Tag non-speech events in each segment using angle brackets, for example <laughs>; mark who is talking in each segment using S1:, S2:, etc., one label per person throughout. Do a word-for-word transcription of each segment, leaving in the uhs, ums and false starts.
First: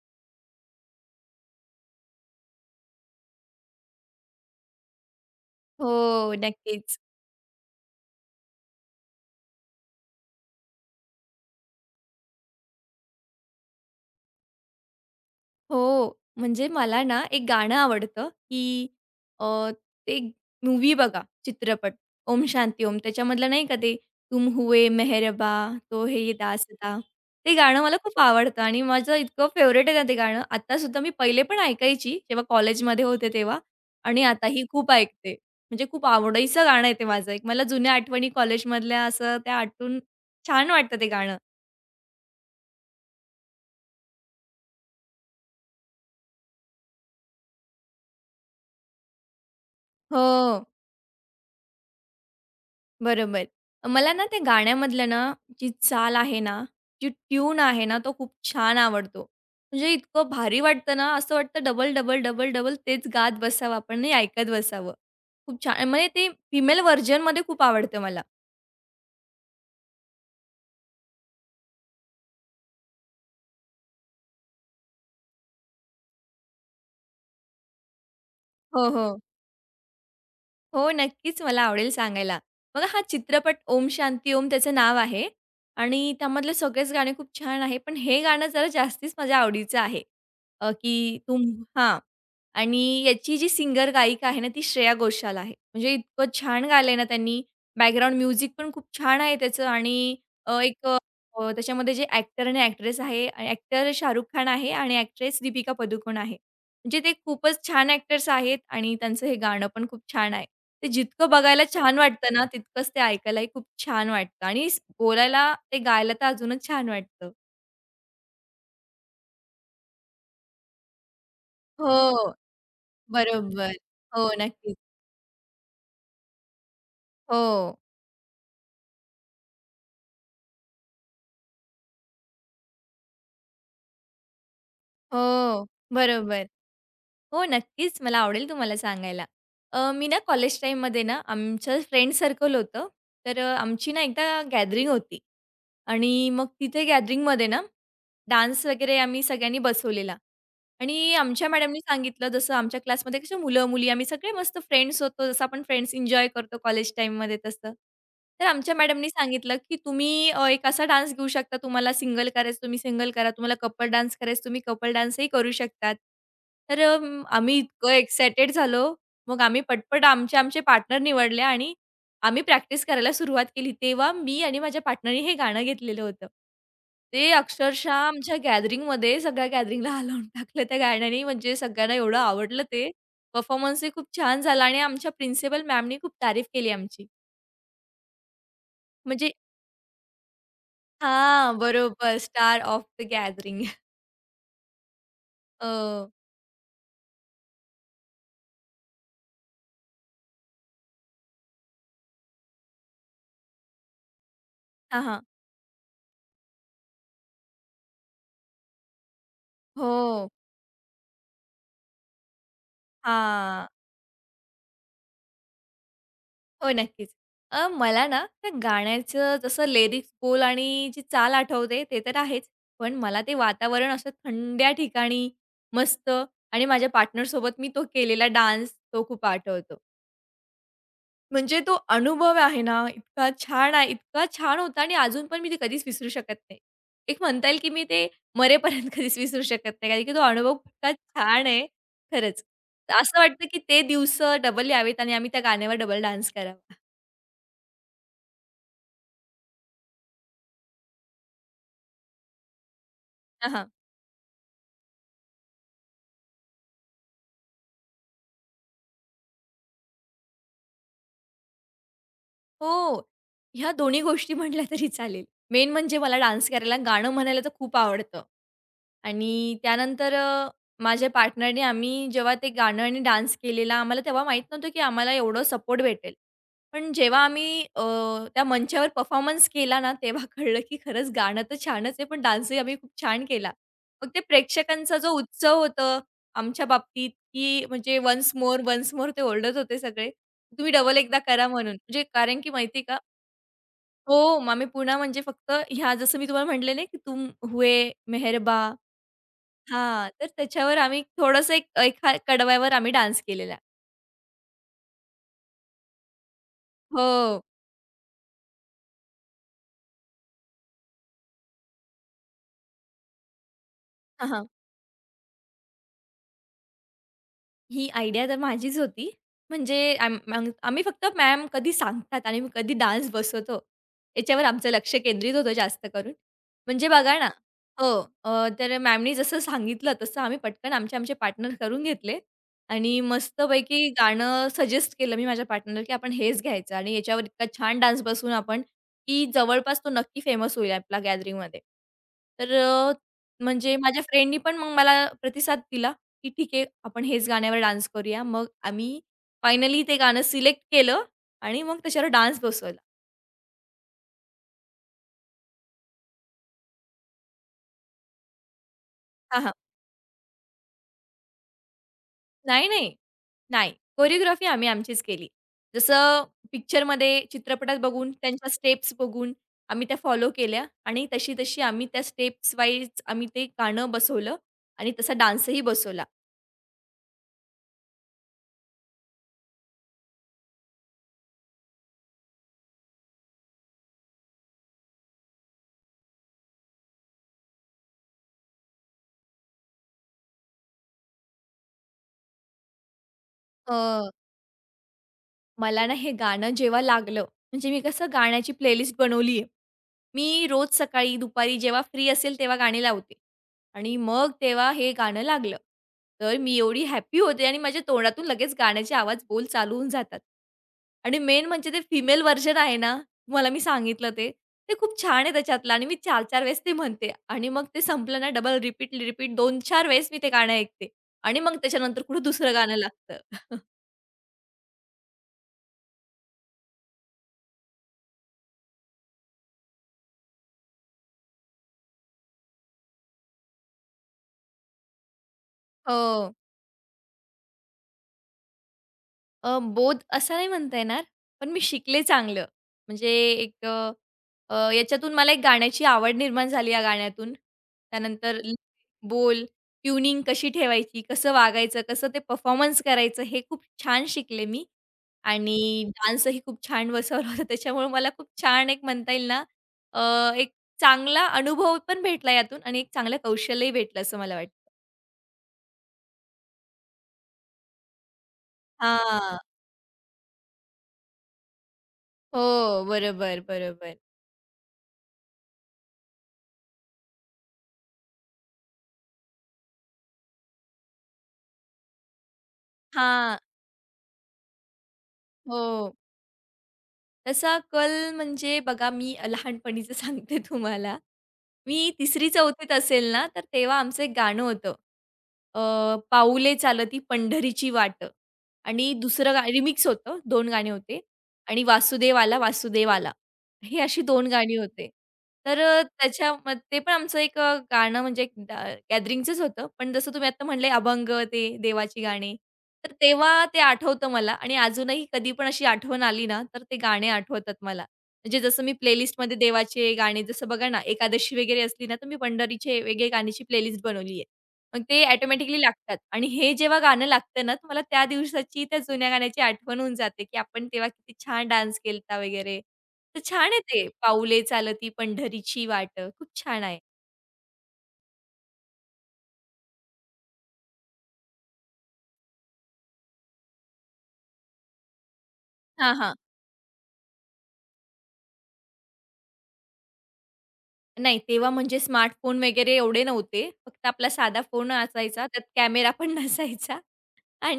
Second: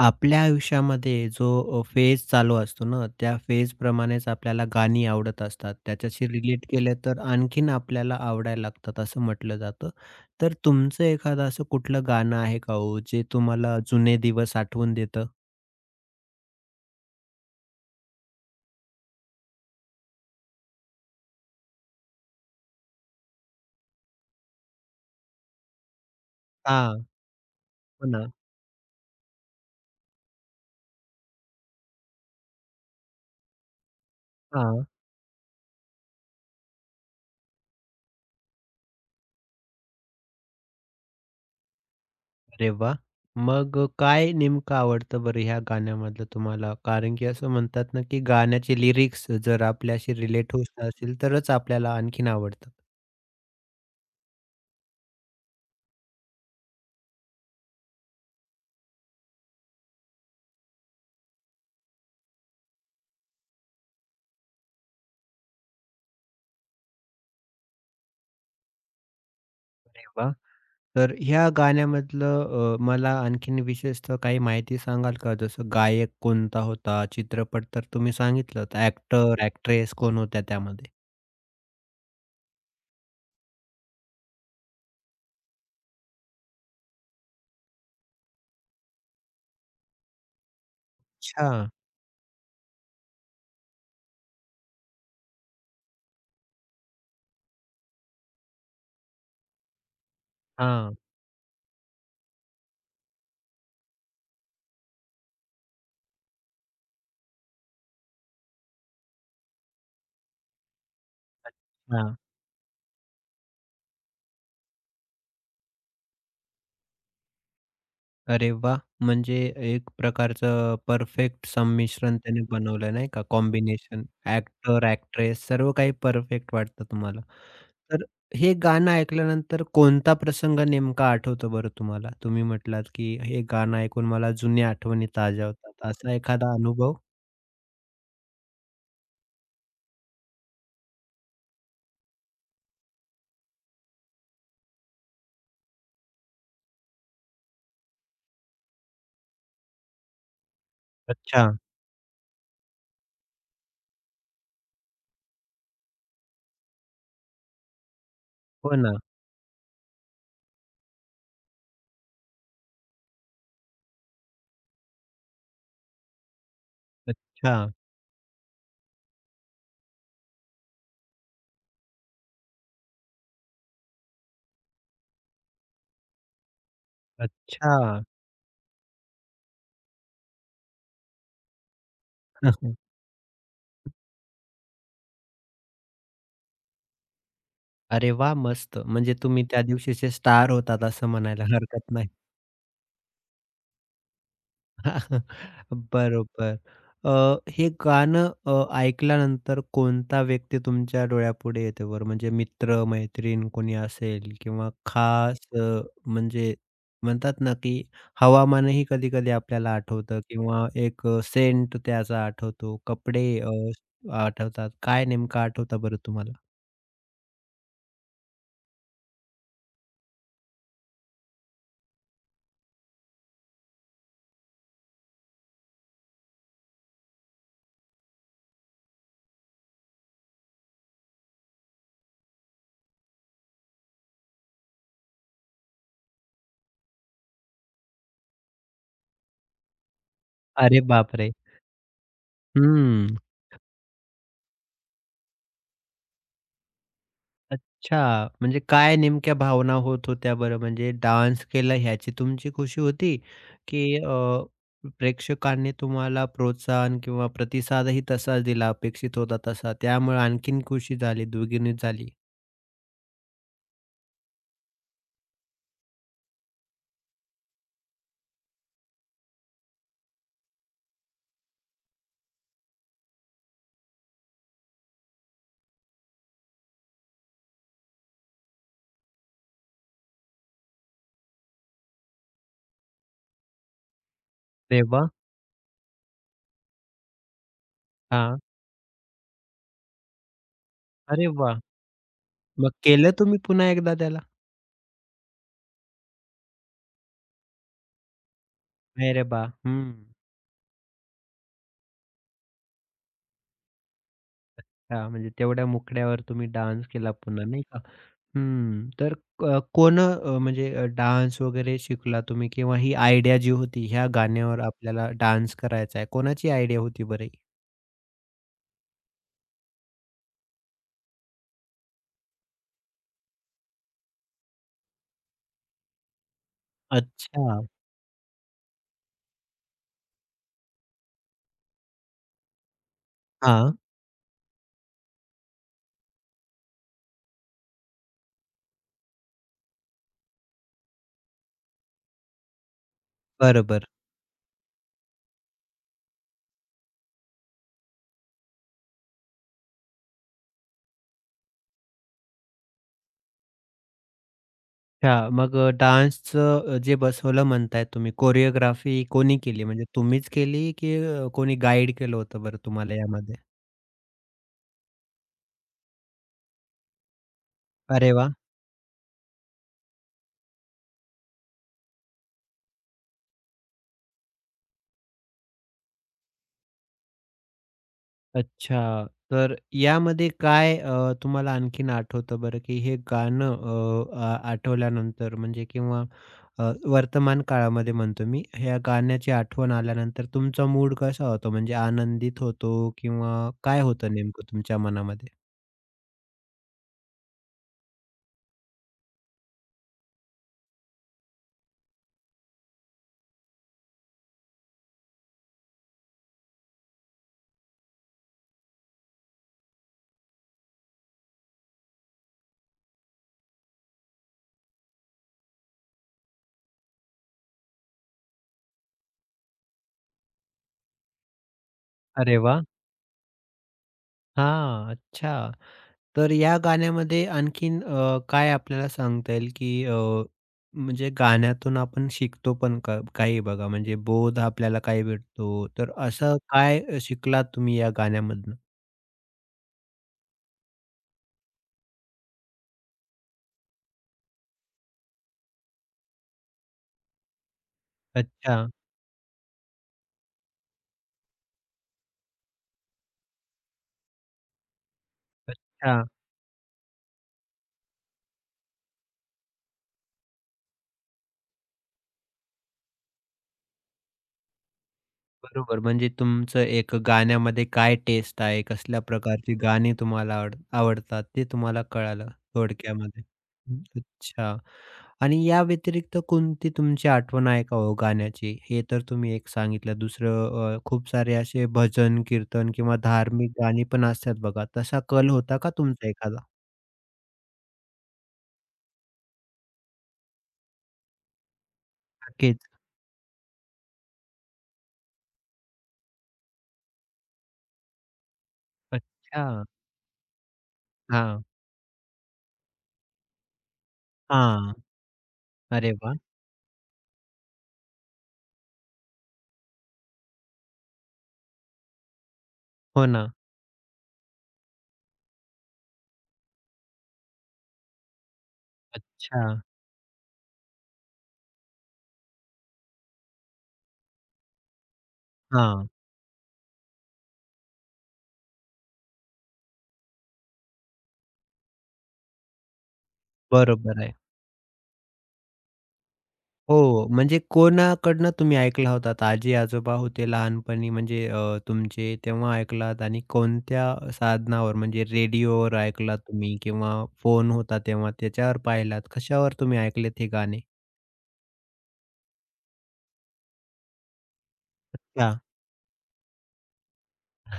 S1: आपल्या आयुष्यामध्ये जो फेज चालू असतो ना, त्या फेज फेजप्रमाणेच आपल्याला गाणी आवडत असतात. त्याच्याशी
S2: हो,
S1: रिलेट केलं
S2: नक्कीच.
S1: तर आणखीन आपल्याला आवडायला लागतात असं म्हटलं जातं. तर तुमचं एखादं असं कुठलं गाणं आहे का हो, जे तुम्हाला जुने दिवस आठवून देतं?
S2: हो, म्हणजे मला ना एक गाणं आवडतं, की अ, ते मूव्ही बघा, चित्रपट ओम शांती ओम. त्याच्यामधलं नाही का ते तुम हुए मेहरबा, तो हे ये दासता,
S1: हां,
S2: ते गाणं मला
S1: हो
S2: खूप
S1: ना.
S2: आवडतं आणि माझं इतकं फेवरेट आहे ना ते गाणं. आता सुद्धा मी पहिले पण ऐकायची जेव्हा कॉलेजमध्ये होते तेव्हा आणि आताही
S1: हां.
S2: खूप ऐकते. म्हणजे खूप आवडीचं गाणं आहे ते माझं एक. मला जुन्या आठवणी कॉलेजमधल्या असं त्या आठवून छान वाटतं ते गाणं.
S1: अरे वाह! मग काय नेमकं आवडतं बरं ह्या गाण्यामधलं तुम्हाला? कारण की असं म्हणतात ना, की गाण्याचे लिरिक्स जर आपल्याशी रिलेट
S2: हो.
S1: होत असतील तरच आपल्याला आणखीन आवडतं.
S2: बरोबर. मला ना त्या गाण्यामधलं ना, जी चाल आहे ना, जी ट्यून आहे ना, तो खूप छान आवडतो. म्हणजे इतकं भारी वाटतं ना, असं वाटतं डबल, डबल, डबल, डबल तेच गात बसावं आपण आणि ऐकत बसावं. खूप छान म्हणजे ते फिमेल व्हर्जनमध्ये खूप आवडतं मला.
S1: तर ह्या गाण्यामधलं अ, मला आणखीन विशेषतः काही माहिती सांगाल का? जसं गायक कोणता होता? चित्रपट तर तुम्ही सांगितलंत.
S2: हो, हो.
S1: ॲक्टर, ॲक्ट्रेस कोण होत्या
S2: हो,
S1: त्यामध्ये?
S2: नक्कीच मला आवडेल सांगायला. बघा हा चित्रपट ओम शांती ओम त्याचं नाव आहे आणि त्यामधले सगळेच गाणे खूप छान आहे. पण हे गाणं जरा जास्तीच माझ्या आवडीचं आहे. अ, की तुम
S1: अच्छा.
S2: हां. आणि याची जी सिंगर गायिका आहे ना ती श्रेया घोषाल आहे. म्हणजे इतकं छान गायलंय ना त्यांनी. बॅकग्राऊंड म्युझिक पण खूप छान आहे त्याचं आणि अ, एक
S1: हां.
S2: अ, त्याच्यामध्ये जे ॲक्टर आणि ॲक्ट्रेस आहे ॲक्टर शाहरुख खान आहे आणि ॲक्ट्रेस दीपिका पदुकोण आहे. म्हणजे ते खूपच छान ॲक्टर्स आहेत आणि त्यांचं हे गाणं पण खूप छान आहे. ते जितकं बघायला छान
S1: अच्छा.
S2: वाटतं ना, तितकंच ते ऐकायलाही खूप छान वाटतं आणि स बोलायला ते गायला तर अजूनच छान वाटतं.
S1: अरे वा म्हणजे एक प्रकारचं परफेक्ट संमिश्रण
S2: हो,
S1: त्याने बनवलं नाही का,
S2: बरोबर.
S1: कॉम्बिनेशन.
S2: हो, नक्कीच.
S1: ॲक्टर, ॲक्ट्रेस सर्व काही परफेक्ट वाटतं तुम्हाला.
S2: हो,
S1: तर हे गाणं ऐकल्यानंतर कोणता प्रसंग नेमका आठवतो बरं तुम्हाला? तुम्ही म्हटलात, की हे गाणं ऐकून मला जुन्या आठवणी ताज्या
S2: हो,
S1: होतात. असा
S2: बरोबर.
S1: एखादा अनुभव?
S2: हो, नक्कीच मला आवडेल तुम्हाला सांगायला. अ, मी ना कॉलेज टाईममध्ये ना आमचं फ्रेंड सर्कल होतं. तर अ, आमची ना एकदा गॅदरिंग होती आणि मग तिथे गॅदरिंगमध्ये ना डान्स वगैरे आम्ही सगळ्यांनी बसवलेला. आणि आमच्या
S1: अच्छा.
S2: मॅडमनी सांगितलं, जसं आमच्या क्लासमध्ये कशी मुलं-मुली आम्ही सगळे मस्त फ्रेंड्स होतो, जसं आपण फ्रेंड्स एन्जॉय करतो कॉलेज टाईममध्ये तसं. तर आमच्या
S1: हो ना.
S2: मॅडमनी सांगितलं, की तुम्ही अ, एक असा डान्स घेऊ शकता, तुम्हाला सिंगल करायचं तुम्ही सिंगल करा, तुम्हाला कपल डान्स करायचं तुम्ही कपल डान्सही करू शकतात. तर अ,
S1: अच्छा,
S2: आम्ही इतकं एक्सायटेड झालो. मग आम्ही पटपट आमचे आमचे पार्टनर निवडले आणि आम्ही प्रॅक्टिस करायला सुरुवात केली. तेव्हा मी आणि माझ्या पार्टनरनी हे गाणं घेतलेलं होतं. ते अक्षरशः
S1: अच्छा.
S2: आमच्या गॅदरिंगमध्ये सगळ्या गॅदरिंगला हलवून टाकलं त्या गाण्याने. म्हणजे सगळ्यांना एवढं आवडलं
S1: <laughs>
S2: ते. परफॉर्मन्सही खूप छान झाला आणि आमच्या प्रिन्सिपल मॅमनी खूप तारीफ केली आमची.
S1: अरे वाह! मस्त. म्हणजे
S2: म्हणजे
S1: तुम्ही त्या दिवशीचे स्टार होतात असं म्हणायला
S2: हां,
S1: हरकत नाही.
S2: बरोबर. Star of the gathering. <laughs>
S1: <laughs>
S2: अ,
S1: बरोबर. अ, हे गाणं अ, ऐकल्यानंतर कोणता व्यक्ती तुमच्या डोळ्यापुढे येते बरं? म्हणजे मित्र, मैत्रीण कोणी असेल किंवा
S2: हां, हां.
S1: खास अ, म्हणजे म्हणतात ना, की हवामानही कधी-कधी आपल्याला आठवतं
S2: हो.
S1: किंवा एक अ, सेंट त्याचा आठवतो, कपडे अ,
S2: हां.
S1: आठवतात. काय नेमकं आठवतं बरं तुम्हाला?
S2: हो, नक्कीच. अ, मला ना त्या गाण्याचं जसं लिरिक्स, बोल आणि जी चाल आठवते ते तर आहेच. पण मला ते वातावरण असं थंड्या ठिकाणी मस्त आणि माझ्या पार्टनरसोबत मी तो केलेला डान्स तो खूप आठवतो. म्हणजे तो अनुभव आहे ना इतका छान आहे, इतका छान होता आणि अजून पण मी ते कधीच विसरू शकत नाही. एक म्हणता येईल की मी ते मरेपर्यंत <laughs> कधीच विसरू शकत नाही. कारण की तो अनुभव
S1: अरे
S2: इतका
S1: बापरे!
S2: छान आहे खरंच.
S1: हं.
S2: असं वाटतं की ते दिवस डबल यावेत आणि आम्ही त्या गाण्यावर डबल डान्स करावा.
S1: अच्छा. म्हणजे काय नेमक्या भावना होत होत्या बरं? म्हणजे डान्स केला ह्याची तुमची खुशी होती, की अ, प्रेक्षकांनी तुम्हाला प्रोत्साहन किंवा प्रतिसादही तसाच दिला, अपेक्षित होता तसा, त्यामुळे आणखीन खुशी झाली, द्विगुणित झाली?
S2: हो. ह्या दोन्ही गोष्टी म्हटल्या तरी चालेल. मेन म्हणजे मला डान्स करायला, गाणं म्हणायला तर खूप आवडतं. आणि त्यानंतर अ, माझ्या पार्टनरने आम्ही जेव्हा ते गाणं आणि डान्स केलेला, आम्हाला तेव्हा माहीत नव्हतं की आम्हाला एवढं सपोर्ट भेटेल. पण जेव्हा आम्ही अ, त्या मंचावर परफॉर्मन्स केला ना, तेव्हा कळलं की खरंच गाणं तर छानच आहे, पण डान्सही आम्ही खूप छान केला. मग ते
S1: अरे
S2: प्रेक्षकांचा
S1: वाह!
S2: जो उत्सव होतं आमच्या बाबतीत, की म्हणजे वन्स
S1: हां.
S2: मोर, वन्स मोर ते ओरडत होते सगळे. तुम्ही डबल एकदा
S1: अरे
S2: करा
S1: वाह!
S2: म्हणून. म्हणजे कारण की
S1: मग
S2: माहिती का
S1: केलं तुम्ही पुन्हा एकदा त्याला?
S2: हो, मग आम्ही पुन्हा म्हणजे फक्त ह्या जसं मी तुम्हाला म्हटले नाही की "तुम हुए मेहरबा"
S1: अरे वाह! हं.
S2: हां, तर त्याच्यावर आम्ही थोडंसं एक एका कडव्यावर आम्ही डान्स केलेला.
S1: हां, म्हणजे तेवढ्या मुखड्यावर तुम्ही डान्स केला
S2: हो.
S1: पुन्हा, नाही का? हम्म. तर अ, कोणं अ, म्हणजे डान्स वगैरे शिकला तुम्ही किंवा ही आयडिया जी होती ह्या
S2: हां,
S1: गाण्यावर आपल्याला डान्स करायचा आहे. कोणाची आयडिया होती बरं ही?
S2: ही आयडिया तर माझीच होती. म्हणजे आम आम आम्ही फक्त मॅम कधी सांगतात आणि मग कधी डान्स बसवतो, याच्यावर आमचं लक्ष केंद्रित होतं जास्त करून. म्हणजे बघा ना
S1: अच्छा.
S2: हो, अ, तर मॅमनी जसं सांगितलं तसं आम्ही पटकन आमचे-आमचे पार्टनर करून घेतले आणि
S1: हां.
S2: मस्तपैकी गाणं सजेस्ट केलं मी माझ्या पार्टनरला, की आपण हेच घ्यायचं आणि याच्यावर इतका छान डान्स बसवू आपण, की जवळपास तो नक्की फेमस होईल आपल्या गॅदरिंगमध्ये. तर अ, म्हणजे
S1: बरोबर.
S2: माझ्या फ्रेंडनी पण मग मला प्रतिसाद दिला. की ठीक आहे, आपण हेच गाण्यावर डान्स करूया. मग आम्ही फायनली ते गाणं सिलेक्ट केलं आणि मग त्याच्यावर डान्स बसवला.
S1: अच्छा. मग अ, डान्सचं अ, जे बसवलं म्हणताय तुम्ही कोरिओग्राफी कोणी
S2: हां, हां.
S1: केली? म्हणजे तुम्हीच केली की अ, कोणी गाईड केलं होतं बरं
S2: नाही, नाही.
S1: तुम्हाला यामध्ये?
S2: नाही. कोरिओग्राफी आम्ही आमचीच केली. जसं पिक्चरमध्ये, चित्रपटात बघून
S1: अरे वाह!
S2: त्यांच्या स्टेप्स बघून आम्ही त्या फॉलो केल्या आणि तशी-तशी आम्ही त्या स्टेप्स वाईज आम्ही ते गाणं बसवलं आणि तसा डान्सही बसवला.
S1: अच्छा. तर यामध्ये काय अ, तुम्हाला आणखीन आठवतं बरं की हे गाणं अ, आ आठवल्यानंतर म्हणजे किंवा अ, वर्तमान काळामध्ये म्हणतो मी, ह्या गाण्याची आठवण आल्यानंतर तुमचा मूड कसा होतो? म्हणजे आनंदित होतो किंवा काय
S2: अ,
S1: होतं नेमकं तुमच्या मनामध्ये?
S2: मला ना हे गाणं जेव्हा लागलं, म्हणजे मी कसं गाण्याची प्लेलिस्ट बनवली आहे. मी रोज सकाळी, दुपारी जेव्हा फ्री असेल तेव्हा गाणी लावते आणि मग तेव्हा हे गाणं लागलं. तर मी एवढी हॅपी होते आणि माझ्या तोंडातून लगेच गाण्याचे आवाज बोल चालू होऊन जातात. आणि मेन म्हणजे ते फिमेल व्हर्जन आहे ना, तुम्हाला मी सांगितलं ते, ते खूप छान आहे त्याच्यातलं आणि मी चार चार वेळेस ते म्हणते आणि मग ते संपलं ना डबल रिपीट, रिपीट दोन चार वेळेस मी ते गाणं ऐकते आणि मग त्याच्यानंतर कुठं
S1: अरे
S2: दुसरं
S1: वाह!
S2: गाणं लागतं. <laughs>
S1: हां, अच्छा. तर या गाण्यामध्ये आणखीन अ, काय आपल्याला सांगता येईल, की अ, म्हणजे गाण्यातून आपण शिकतो पण का काही बघा, म्हणजे बोध आपल्याला काय भेटतो. तर
S2: हो.
S1: असं काय शिकलात तुम्ही या गाण्यामधनं?
S2: अ, बोध असं नाही म्हणता येणार, पण मी शिकले चांगलं. म्हणजे एक अ, याच्यातून मला एक गाण्याची आवड निर्माण झाली या गाण्यातून. त्यानंतर ल-
S1: अच्छा,
S2: बोल, ट्यूनिंग कशी ठेवायची, कसं वागायचं, कसं ते परफॉर्मन्स करायचं हे खूप छान शिकले मी आणि
S1: अच्छा.
S2: डान्सही खूप छान बसवला होता. त्याच्यामुळे मला खूप छान एक म्हणता येईल ना, अ, एक चांगला अनुभव पण भेटला यातून आणि एक चांगलं कौशल्यही भेटलं असं मला वाटतं.
S1: बरोबर. म्हणजे तुमचं एक गाण्यामध्ये काय टेस्ट आहे, कसल्या
S2: हां.
S1: प्रकारची गाणी तुम्हाला आवड आवडतात ते तुम्हाला कळालं
S2: हो,
S1: थोडक्यामध्ये.
S2: बरोबर,
S1: हं,
S2: बरोबर.
S1: अच्छा. आणि या व्यतिरिक्त कोणती तुमची आठवण आहे का हो गाण्याची? हे तर तुम्ही एक सांगितलं. दुसरं अ, खूप सारे असे भजन, कीर्तन किंवा
S2: हां.
S1: धार्मिक गाणी पण असतात बघा. तसा कल होता का
S2: हो.
S1: तुमचा एखादा?
S2: तसा कल म्हणजे बघा, मी लहानपणीचं सांगते तुम्हाला. मी
S1: नक्कीच.
S2: तिसरी चौथीत असेल ना, तर तेव्हा आमचं एक गाणं होतं. अ, पाऊले चालती पंढरीची वाट आणि दुसरं गा
S1: अच्छा.
S2: रिमिक्स होतं. दोन गाणे होते
S1: हां.
S2: आणि वासुदेव आला वासुदेव आला. हे अशी दोन गाणी
S1: हां.
S2: होते. तर अ,
S1: अरे वाह!
S2: त्याच्याम ते पण आमचं एक अ, गाणं म्हणजे एक ड गॅदरिंगचंच होतं. पण जसं तुम्ही आता म्हणले अभंग ते देवाची गाणी, तर
S1: हो ना.
S2: तेव्हा ते आठवतं मला आणि अजूनही कधी पण अशी आठवण आली ना, तर ते गाणे आठवतात मला. म्हणजे जसं मी प्लेलिस्टमध्ये
S1: अच्छा.
S2: देवाचे गाणे जसं बघा ना, एकादशी वगैरे असली ना, तर मी पंढरीचे वेगळे गाण्याची प्लेलिस्ट बनवली आहे. मग ते ऑटोमॅटिकली
S1: हां.
S2: लागतात आणि हे जेव्हा गाणं लागतं ना, तर मला त्या दिवसाची, त्या जुन्या गाण्याची आठवण होऊन जाते, की आपण तेव्हा किती छान डान्स केलता वगैरे. तर छान आहे ते,
S1: बरोबर आहे.
S2: "पाऊले चालती पंढरीची वाट." खूप छान आहे.
S1: हो, म्हणजे कोणाकडनं तुम्ही ऐकला होतात? आजी-आजोबा होते लहानपणी म्हणजे अ, तुमचे तेव्हा ऐकलात आणि कोणत्या साधनावर म्हणजे रेडिओवर
S2: हां, हां.
S1: ऐकलात तुम्ही किंवा फोन होता तेव्हा त्याच्यावर पाहिलात? कशावर तुम्ही ऐकलेत हे गाणे?
S2: नाही, तेव्हा म्हणजे स्मार्टफोन वगैरे एवढे नव्हते. फक्त आपला साधा फोन असायचा,
S1: अच्छा.
S2: त्यात कॅमेरा पण <laughs> नसायचा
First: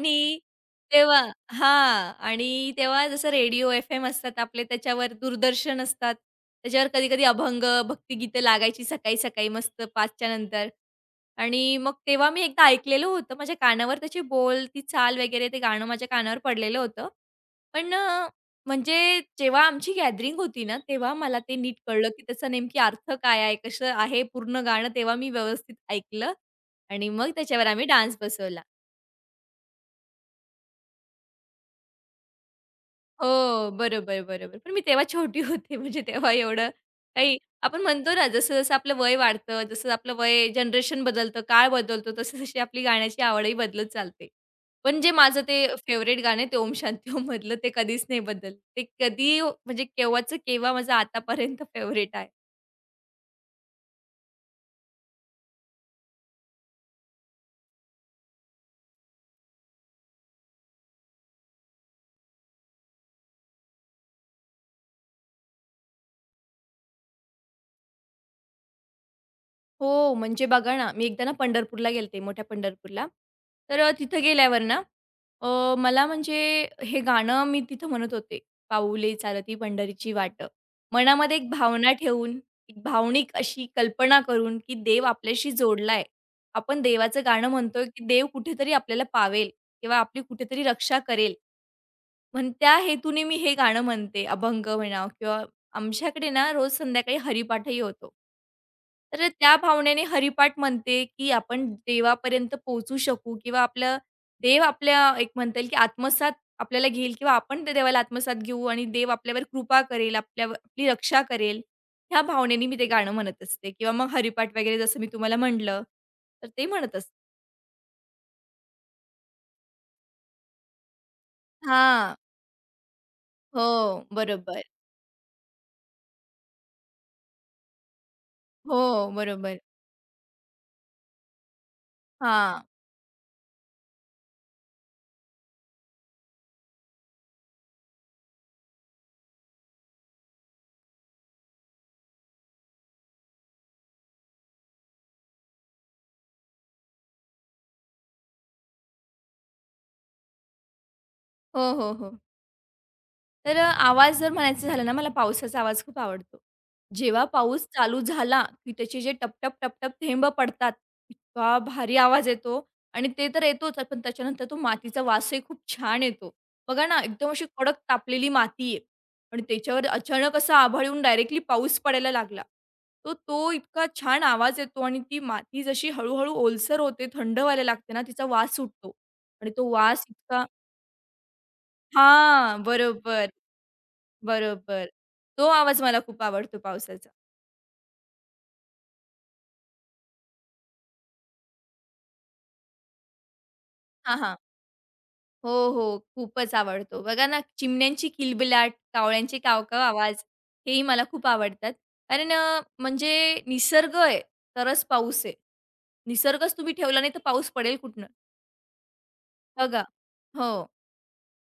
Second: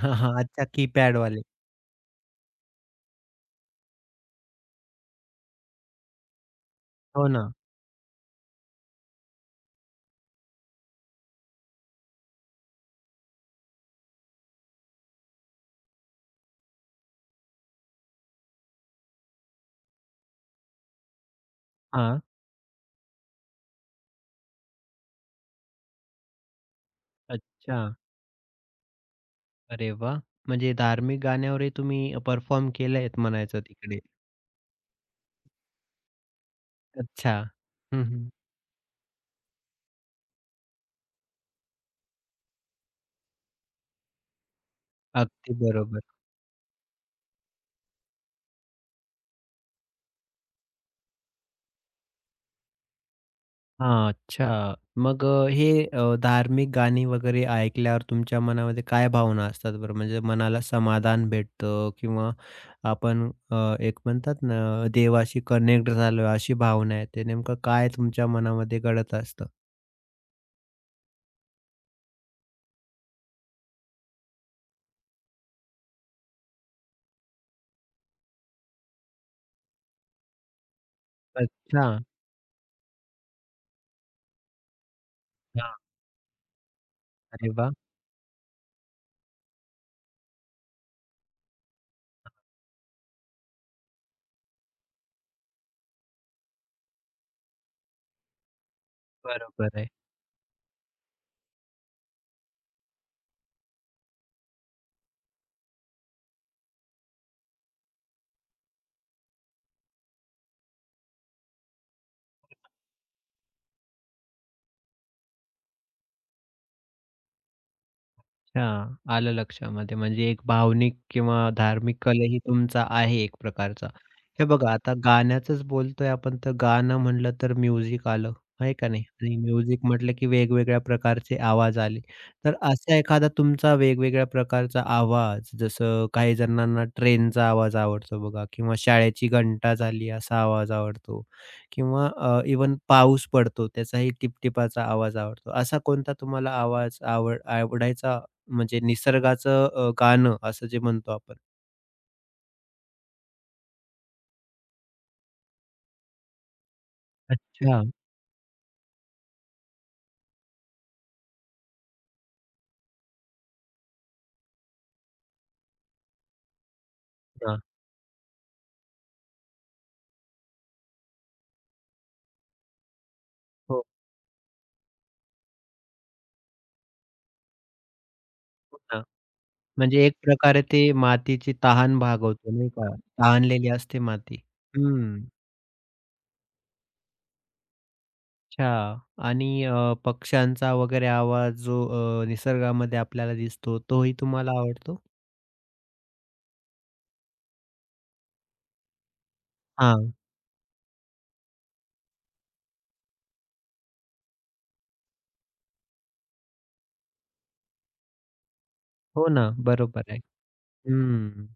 S1: हां, हां. अच्छा
S2: तेव्हा
S1: कीपॅडवाले.
S2: हां आणि तेव्हा जसं रेडिओ एफ-एम असतात आपले, त्याच्यावर दूरदर्शन असतात. त्याच्यावर कधी-कधी
S1: हो ना.
S2: अभंग, भक्तिगीतं लागायची सकाळी-सकाळी मस्त पाचच्या नंतर आणि मग तेव्हा मी एकदा ऐकलेलं होतं. माझ्या कानावर त्याचे बोल, ती चाल वगैरे ते गाणं माझ्या कानावर पडलेलं होतं. पण म्हणजे जेव्हा आमची गॅदरिंग होती ना, तेव्हा मला ते नीट कळलं,
S1: हां.
S2: की त्याचा नेमकी अर्थ काय आहे? कसं आहे पूर्ण गाणं? तेव्हा मी व्यवस्थित ऐकलं आणि मग त्याच्यावर
S1: अच्छा.
S2: आम्ही डान्स बसवला.
S1: अरे वाह! म्हणजे धार्मिक गाण्यावरही तुम्ही परफॉर्म केलेत म्हणायचं
S2: हो,
S1: तिकडे.
S2: बरोबर, बरोबर. पण मी तेव्हा छोटी <laughs> होते म्हणजे तेव्हा एवढं
S1: अच्छा.
S2: काही आपण
S1: हं,
S2: म्हणतो ना,
S1: हं.
S2: जसं-जसं आपलं वय वाढतं, जसं आपलं वय जनरेशन बदलतं, काळ बदलतो, तशी-तशी आपली गाण्याची आवडही बदलत चालते. पण जे माझं
S1: अगदी
S2: ते
S1: बरोबर.
S2: फेव्हरेट गाणं आहे ते ओम शांती ओम मधलं ते कधीच नाही बदललं. ते कधी म्हणजे केव्हाचं केव्हा माझं आतापर्यंत फेव्हरेट आहे.
S1: हां, अच्छा. मग अ, हे अ, धार्मिक गाणी वगैरे ऐकल्यावर तुमच्या मनामध्ये काय भावना असतात बरं? म्हणजे मनाला समाधान भेटतं किंवा आपण अ, एक म्हणतात ना, देवाशी कनेक्ट झालो अशी भावना येते. नेमकं काय तुमच्या मनामध्ये घडत असतं?
S2: हो, म्हणजे बघा ना, मी एकदा ना पंढरपूरला गेले होते, मोठ्या पंढरपूरला. तर अ, तिथं गेल्यावर ना अ, मला म्हणजे हे गाणं मी तिथं म्हणत होते, "पाऊले चालती पंढरीची वाट." मनामध्ये एक
S1: अच्छा.
S2: भावना ठेवून, एक भावनिक अशी कल्पना करून, की देव आपल्याशी
S1: हां.
S2: जोडलाय. आपण देवाचं गाणं
S1: अरे वाह!
S2: म्हणतोय, की देव कुठेतरी आपल्याला पावेल किंवा आपली कुठेतरी रक्षा करेल. म्हणून त्या हेतूने मी हे गाणं म्हणते, अभंग म्हणा किंवा आमच्याकडे ना रोज संध्याकाळी हरिपाठही होतो. तर त्या
S1: बरोबर आहे.
S2: भावनेने हरिपाठ म्हणते, की आपण देवापर्यंत पोहोचू शकू किंवा आपलं देव आपल्या एक म्हणता येईल, की आत्मसात आपल्याला घेईल किंवा आपण त्या देवाला आत्मसात घेऊ आणि देव आपल्यावर कृपा करेल, आपल्यावर आपली रक्षा करेल. ह्या भावनेने मी ते गाणं म्हणत असते किंवा मग हरिपाठ वगैरे जसं मी तुम्हाला म्हटलं, तर ते म्हणत असते.
S1: अच्छा. आलं लक्षामध्ये. म्हणजे एक भावनिक किंवा धार्मिक
S2: हां.
S1: कलही तुमचा आहे एक प्रकारचा.
S2: हो,
S1: हे
S2: बरोबर.
S1: बघा आता गाण्याचंच बोलतोय आपण तर गाणं म्हटलं तर म्युझिक आलं, आहे का नाही?
S2: हो,
S1: आणि
S2: बरोबर.
S1: म्युझिक म्हटलं की वेगवेगळ्या प्रकारचे आवाज आले. तर
S2: हां.
S1: असा एखादा तुमचा वेगवेगळ्या प्रकारचा आवाज जसं काही जणांना ट्रेनचा आवाज आवडतो बघा किंवा शाळेची घंटा झाली असा आवाज आवडतो किंवा अ, पाऊस पडतो त्याचाही टिपटिपाचा आवाज आवडतो. असा कोणता तुम्हाला आवाज आवड आवडायचा म्हणजे निसर्गाचं अ, गाणं असं जे म्हणतो आपण.
S2: हो, हो, हो. तर अ, आवाज जर म्हणायचं झालं ना, मला पावसाचा आवाज खूप आवडतो. जेव्हा पाऊस
S1: अच्छा.
S2: चालू झाला, की त्याचे जे टपटप टपटप टप-टप थेंब पडतात, इतका भारी आवाज येतो आणि ते तर येतोच, पण त्याच्यानंतर तो मातीचा वासही खूप छान येतो. बघा ना, एकदम अशी
S1: हां.
S2: कडक तापलेली माती आहे आणि त्याच्यावर अचानक असं आभाळ येऊन डायरेक्टली पाऊस पडायला लागला. तो तो इतका
S1: हो,
S2: छान आवाज येतो आणि ती माती जशी हळू ओलसर होते, थंड व्हायला लागते ना, तिचा वास
S1: हो
S2: सुटतो
S1: ना.
S2: आणि तो वास
S1: म्हणजे एक
S2: इतका
S1: प्रकारे ते मातीची तहान भागवतो
S2: हां,
S1: नाही का?
S2: बरोबर.
S1: तहानलेली असते माती.
S2: बरोबर.
S1: हं.
S2: तो आवाज मला खूप आवडतो पावसाचा.
S1: अच्छा. आणि अ, पक्ष्यांचा वगैरे आवाज जो अ, निसर्गामध्ये आपल्याला दिसतो तोही
S2: हां, हां.
S1: तुम्हाला आवडतो?
S2: हो, हो. खूपच आवडतो. बघा ना, चिमण्यांची किलबिलाट, कावळ्यांचे कावकाव
S1: हां.
S2: आवाज हेही मला खूप आवडतात. कारण अ, म्हणजे निसर्ग आहे, तरच पाऊस आहे. निसर्गच तुम्ही ठेवला नाही तर पाऊस पडेल कुठनं?
S1: हो ना.
S2: हो. बघा.
S1: बरोबर आहे.
S2: हो,
S1: हं.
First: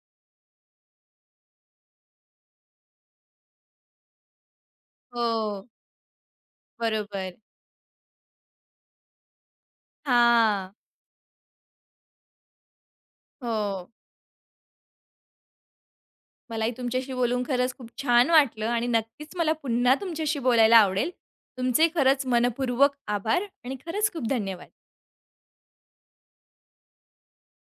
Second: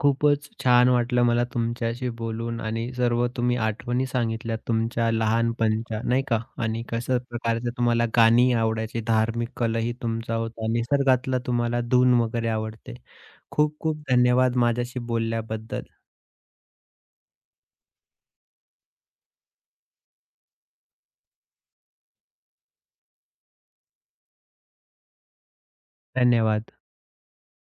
S1: खूपच छान वाटलं मला तुमच्याशी बोलून आणि सर्व तुम्ही आठवणी सांगितल्या तुमच्या
S2: हो.
S1: लहानपणच्या नाही का आणि कशा
S2: बरोबर.
S1: प्रकारच्या तुम्हाला गाणी आवडायची, धार्मिक कलही तुमचा होता,
S2: हां.
S1: निसर्गातला तुम्हाला धून वगैरे आवडते. खूप
S2: हो.
S1: खूप धन्यवाद माझ्याशी बोलल्याबद्दल.
S2: मलाही तुमच्याशी बोलून खरंच खूप छान वाटलं आणि नक्कीच मला पुन्हा तुमच्याशी बोलायला आवडेल. तुमचे खरंच मनःपूर्वक आभार आणि खरंच खूप धन्यवाद.
S1: धन्यवाद.